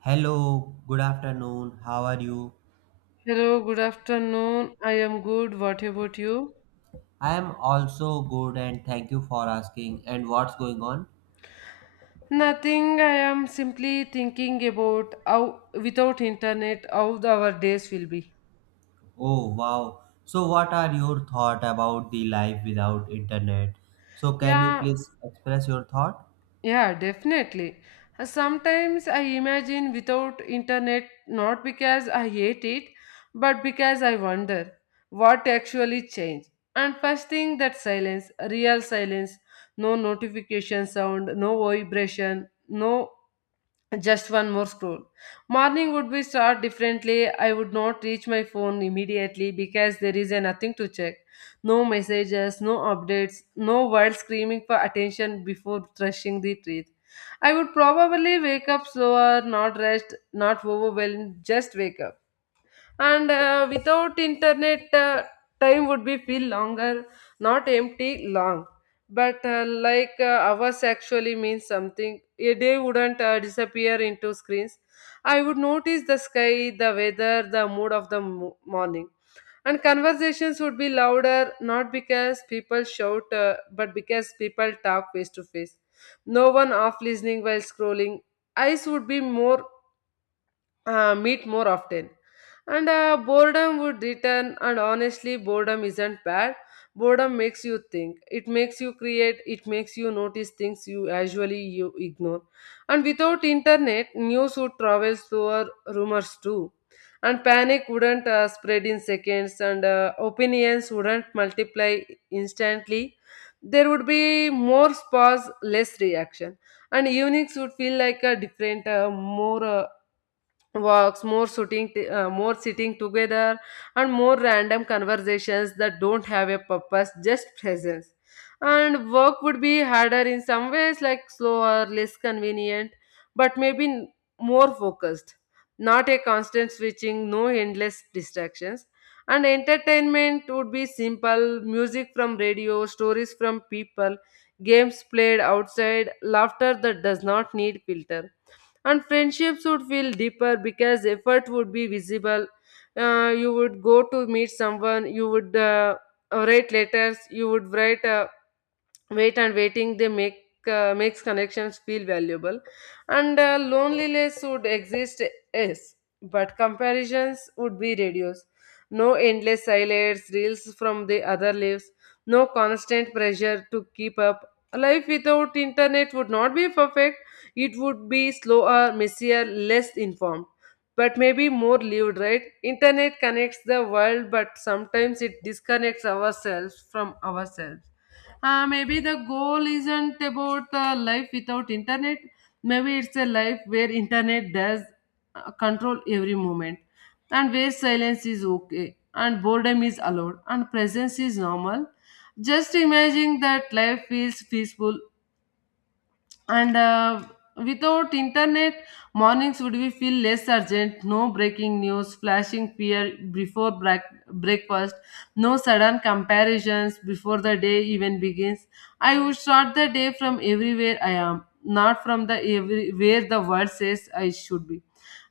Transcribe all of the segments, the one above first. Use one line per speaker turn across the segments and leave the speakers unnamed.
Hello, good afternoon. How are you?
Hello, good afternoon. I am good. What about you?
I am also good and thank you for asking. And what's going on?
Nothing. I am simply thinking about how without internet our days will be.
Oh, wow. So what are your thought about the life without internet? So can you
Yeah,
please express your thought?
yeah, definitely. Sometimes I imagine without internet, not because I hate it, but because I wonder what actually changed. And first thing, that silence, real silence, no notification sound, no vibration, no. Just one more scroll. Morning would be start differently. I would not reach my phone immediately because there is a nothing to check. No messages, no updates, no world screaming for attention before rushing the breath. I would probably wake up slower, not rest, not overwhelmed, just wake up. And without internet, time would be feel longer, not empty long, but like, hours actually means something. A day wouldn't disappear into screens. I would notice the sky, the weather, the mood of the morning. And conversations would be louder, not because people shout, but because people talk face to face. No one off listening while scrolling. Eyes would be more meet more often. And boredom would return, and honestly, boredom isn't bad. Boredom makes you think. It makes you create. It makes you notice things you usually you ignore. And without internet, news would travel slower, rumors too, and panic wouldn't spread in seconds, and opinions wouldn't multiply instantly. There would be more pause, less reaction, and evenings would feel like a different, more, walks, more more sitting together, and more random conversations that don't have a purpose, just presence. And work would be harder in some ways, like slower, less convenient, but more focused, not a constant switching, no endless distractions. And entertainment would be simple, music from radio, stories from people, games played outside, laughter that does not need filter. And friendships would feel deeper because effort would be visible. You would go to meet someone, you would write letters, you would write, wait. And waiting they make makes connections feel valuable. And loneliness would exist, yes, but comparisons would be reduced. No endless highlights reels from the other lives, no constant pressure to keep up. Life without internet would not be perfect. It would be slower, messier, less informed, but maybe more lived, right? Internet connects the world, but sometimes it disconnects ourselves from ourselves. Maybe the goal isn't about a life without internet. Maybe it's a life where internet does control every moment, and where silence is okay and boredom is allowed and presence is normal. Just imagine that life feels peaceful. And without internet, mornings would be feel less urgent. No breaking news flashing fear before breakfast, no sudden comparisons before the day even begins. I would start the day from everywhere I am, not from the every where the world says I should be.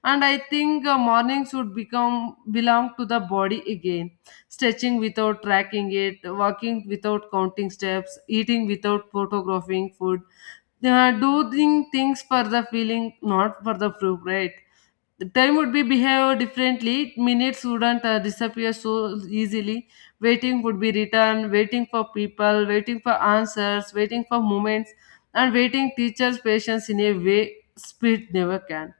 And I think mornings would become belong to the body again, stretching without tracking it, walking without counting steps, eating without photographing food. They are doing things for the feeling, not for the proof, right? The time would be behave differently. Minutes wouldn't disappear so easily. Waiting would be returned, waiting for people, waiting for answers, waiting for moments, and waiting teachers' patience in a way speed never can.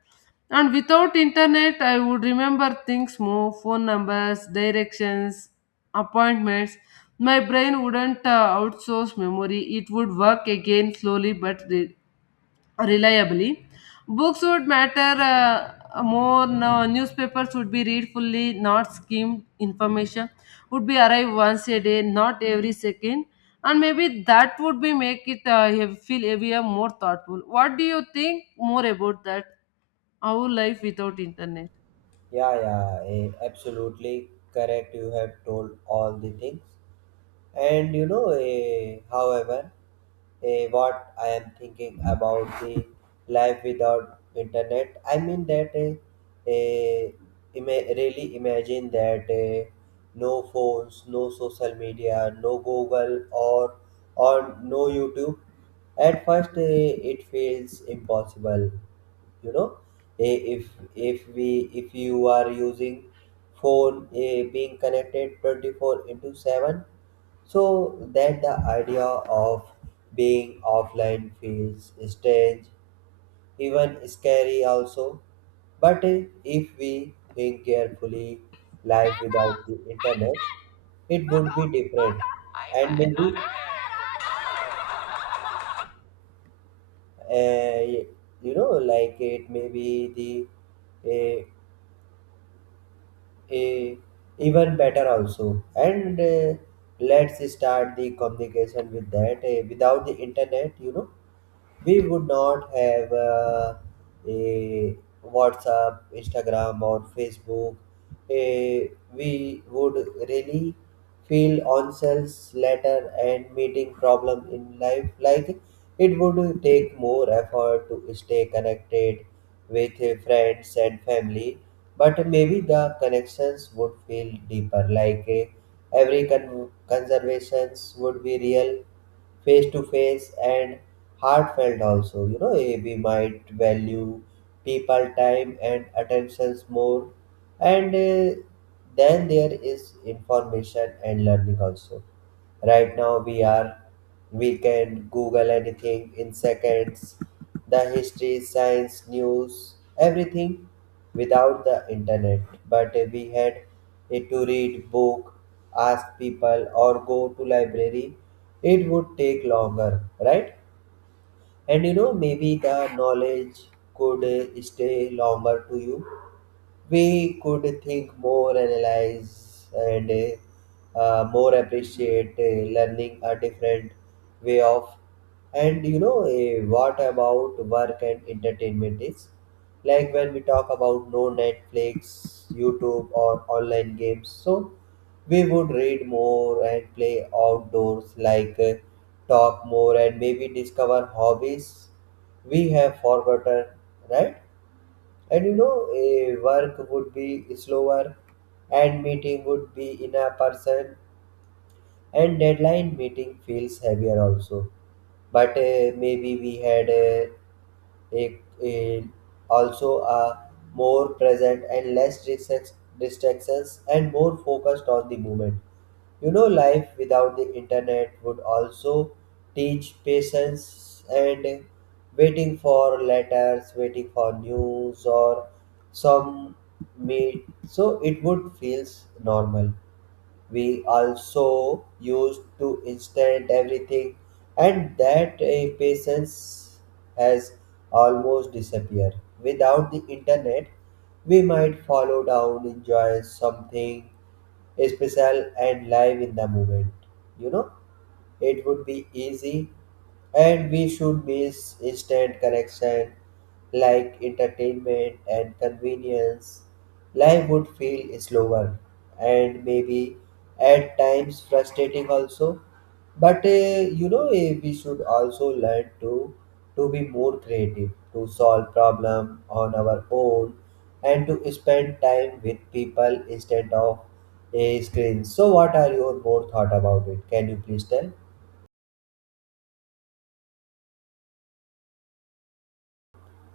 And without internet, I would remember things more, phone numbers, directions, appointments. My brain wouldn't outsource memory, it would work again slowly but reliably. Books would matter more. No, newspapers would be read fully, not skimmed. Information would be arrive once a day, not every second. And maybe that would be make it feel heavier, more thoughtful. What do you think more about that? Our life without internet.
Yeah, absolutely correct. You have told all the things. And you know, however, what I am thinking about the life without internet. I mean that eh, really imagine that no phones, no social media, no Google or no YouTube. At first, it feels impossible, you know. Eh, if if we if you are using phone, being connected 24 into 7, so that the idea of being offline feels strange, even scary also. But if we think carefully, life without the internet, it would be different. And maybe, uh, you know, like it may be the a, a even better also, and let's start the communication with that. Without the internet, you know, we would not have a WhatsApp, Instagram, or Facebook. Eh, we would really feel ourselves later and meeting problem in life. Like it would take more effort to stay connected with friends and family, but maybe the connections would feel deeper, like every conservations would be real, face to face, and heartfelt also. You know, we might value people time and attentions more, and then there is information and learning also. Right now, we can Google anything in seconds. The history, science, news, everything without the internet. But we had it to read book, ask people or go to library. It would take longer, right? And you know, maybe the knowledge could stay longer to you. We could think more, analyze, and more appreciate learning a different way of. And you know, what about work and entertainment is, like when we talk about no Netflix, YouTube or online games. So we would read more and play outdoors, like talk more, and maybe discover hobbies we have forgotten, right? And you know, a work would be slower, and meeting would be in a person, and deadline meeting feels heavier also. But maybe we had a also a more present and less distractions and more focused on the moment. You know, life without the internet would also teach patience, and waiting for letters, waiting for news or some meet. So it would feels normal. We also used to instant everything, and that impatience has almost disappeared. Without the internet, we might follow down, enjoy something special and live in the moment, you know. It would be easy, and we should miss instant connection, like entertainment and convenience. Life would feel slower and maybe at times frustrating also. But you know, we should also learn to be more creative, to solve problem on our own, and to spend time with people instead of a screen. So what are your more thought about it? Can you please tell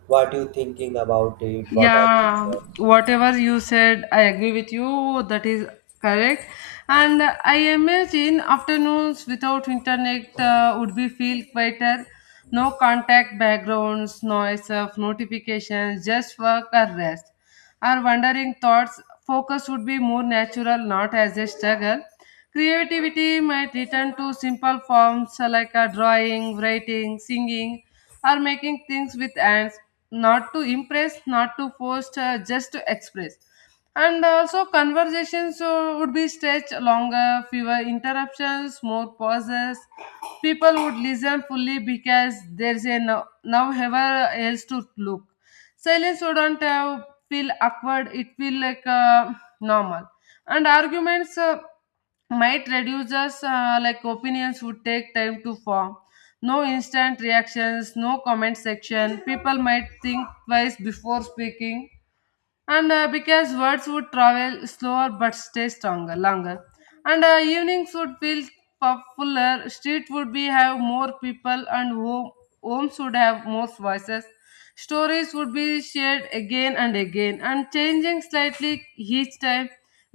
what you thinking about it? What are your
Yeah,
thoughts?
whatever you said, I agree with you. That is correct. And I imagine afternoons without internet would be feel quieter. No contact backgrounds, noise of notifications, just work or rest. Our wandering thoughts focus would be more natural, not as a struggle. Creativity might return to simple forms, like a drawing, writing, singing, or making things with hands, not to impress, not to force, just to express. And also, conversations would be stretched longer, fewer interruptions, more pauses. People would listen fully because there's a now ever else to look. Silence wouldn't have feel awkward, it feel like normal. And arguments, might reduce us, like opinions would take time to form. No instant reactions, no comment section, people might think twice before speaking. And because words would travel slower but stay stronger longer. And evenings would feel fuller. Street would be have more people, and homes would have more voices. Stories would be shared again and again, and changing slightly each time,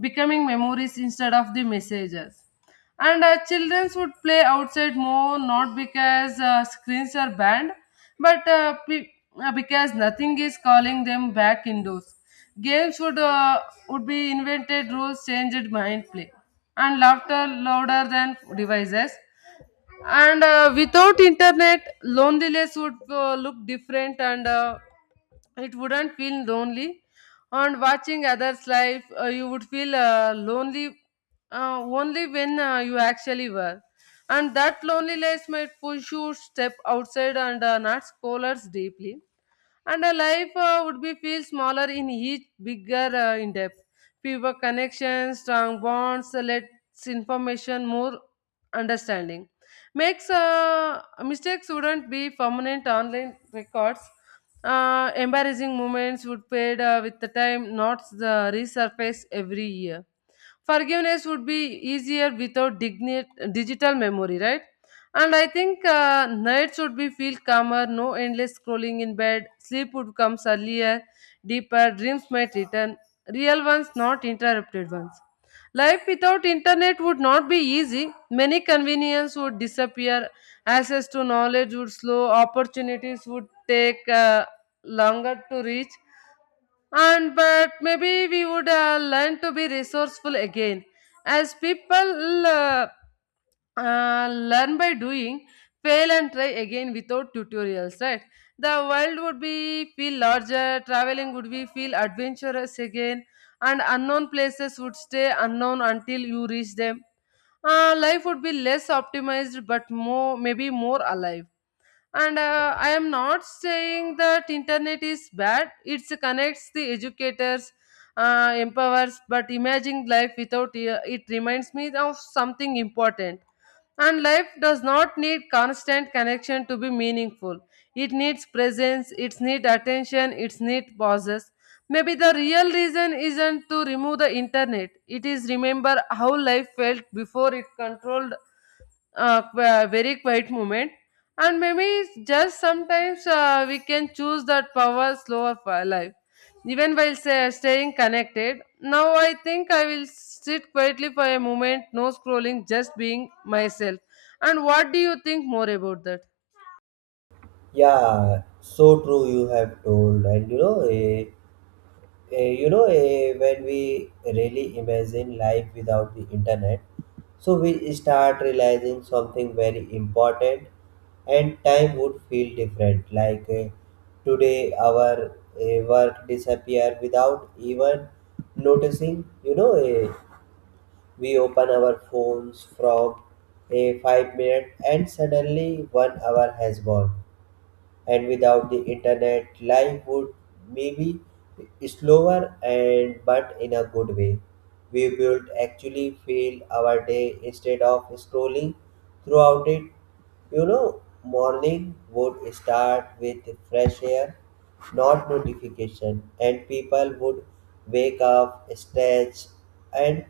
becoming memories instead of the messages. And children would play outside more, not because screens are banned, but because nothing is calling them back indoors. Games would be invented, rules changed, mind play, and laughter louder than devices. And without internet, loneliness would look different, and it wouldn't feel lonely. And watching others life, you would feel lonely only when you actually were. And that loneliness might push you step outside and not scholars deeply. And a life, would be feel smaller in each bigger, in depth. Fewer connections, strong bonds, less information, more understanding. Makes, mistakes wouldn't be permanent online records. Embarrassing moments would fade with the time, not the resurface every year. Forgiveness would be easier without digital memory, right? And I think nights would be feel calmer, no endless scrolling in bed, sleep would come earlier, deeper dreams might return, real ones, not interrupted ones. Life without internet would not be easy. Many convenience would disappear, access to knowledge would slow, opportunities would take longer to reach, and but maybe we would learn to be resourceful again, as people learn by doing, fail and try again without tutorials, right? The world would be feel larger, traveling would be feel adventurous again, and unknown places would stay unknown until you reach them. Life would be less optimized but more, maybe more alive. And I am not saying that internet is bad, it connects the educators, empowers. But imagine life without it, it reminds me of something important. And life does not need constant connection to be meaningful. It needs presence, it needs attention, it needs pauses. Maybe the real reason isn't to remove the internet, it is remember how life felt before it controlled very quiet moment. And maybe just sometimes, we can choose that power slow of our life, even while say, staying connected. Now I think I will sit quietly for a moment, no scrolling, just being myself. And what do you think more about that?
Yeah, so true you have told. And you know, you know, when we really imagine life without the internet, so we start realizing something very important, and time would feel different. Like today, our work disappear without even noticing. You know, we open our phones from a 5 minute and suddenly one hour has gone. And without the internet, life would maybe slower, and but in a good way. We would actually fill our day instead of scrolling throughout it. You know, morning would start with fresh air, not notification. And people would wake up, stretch, and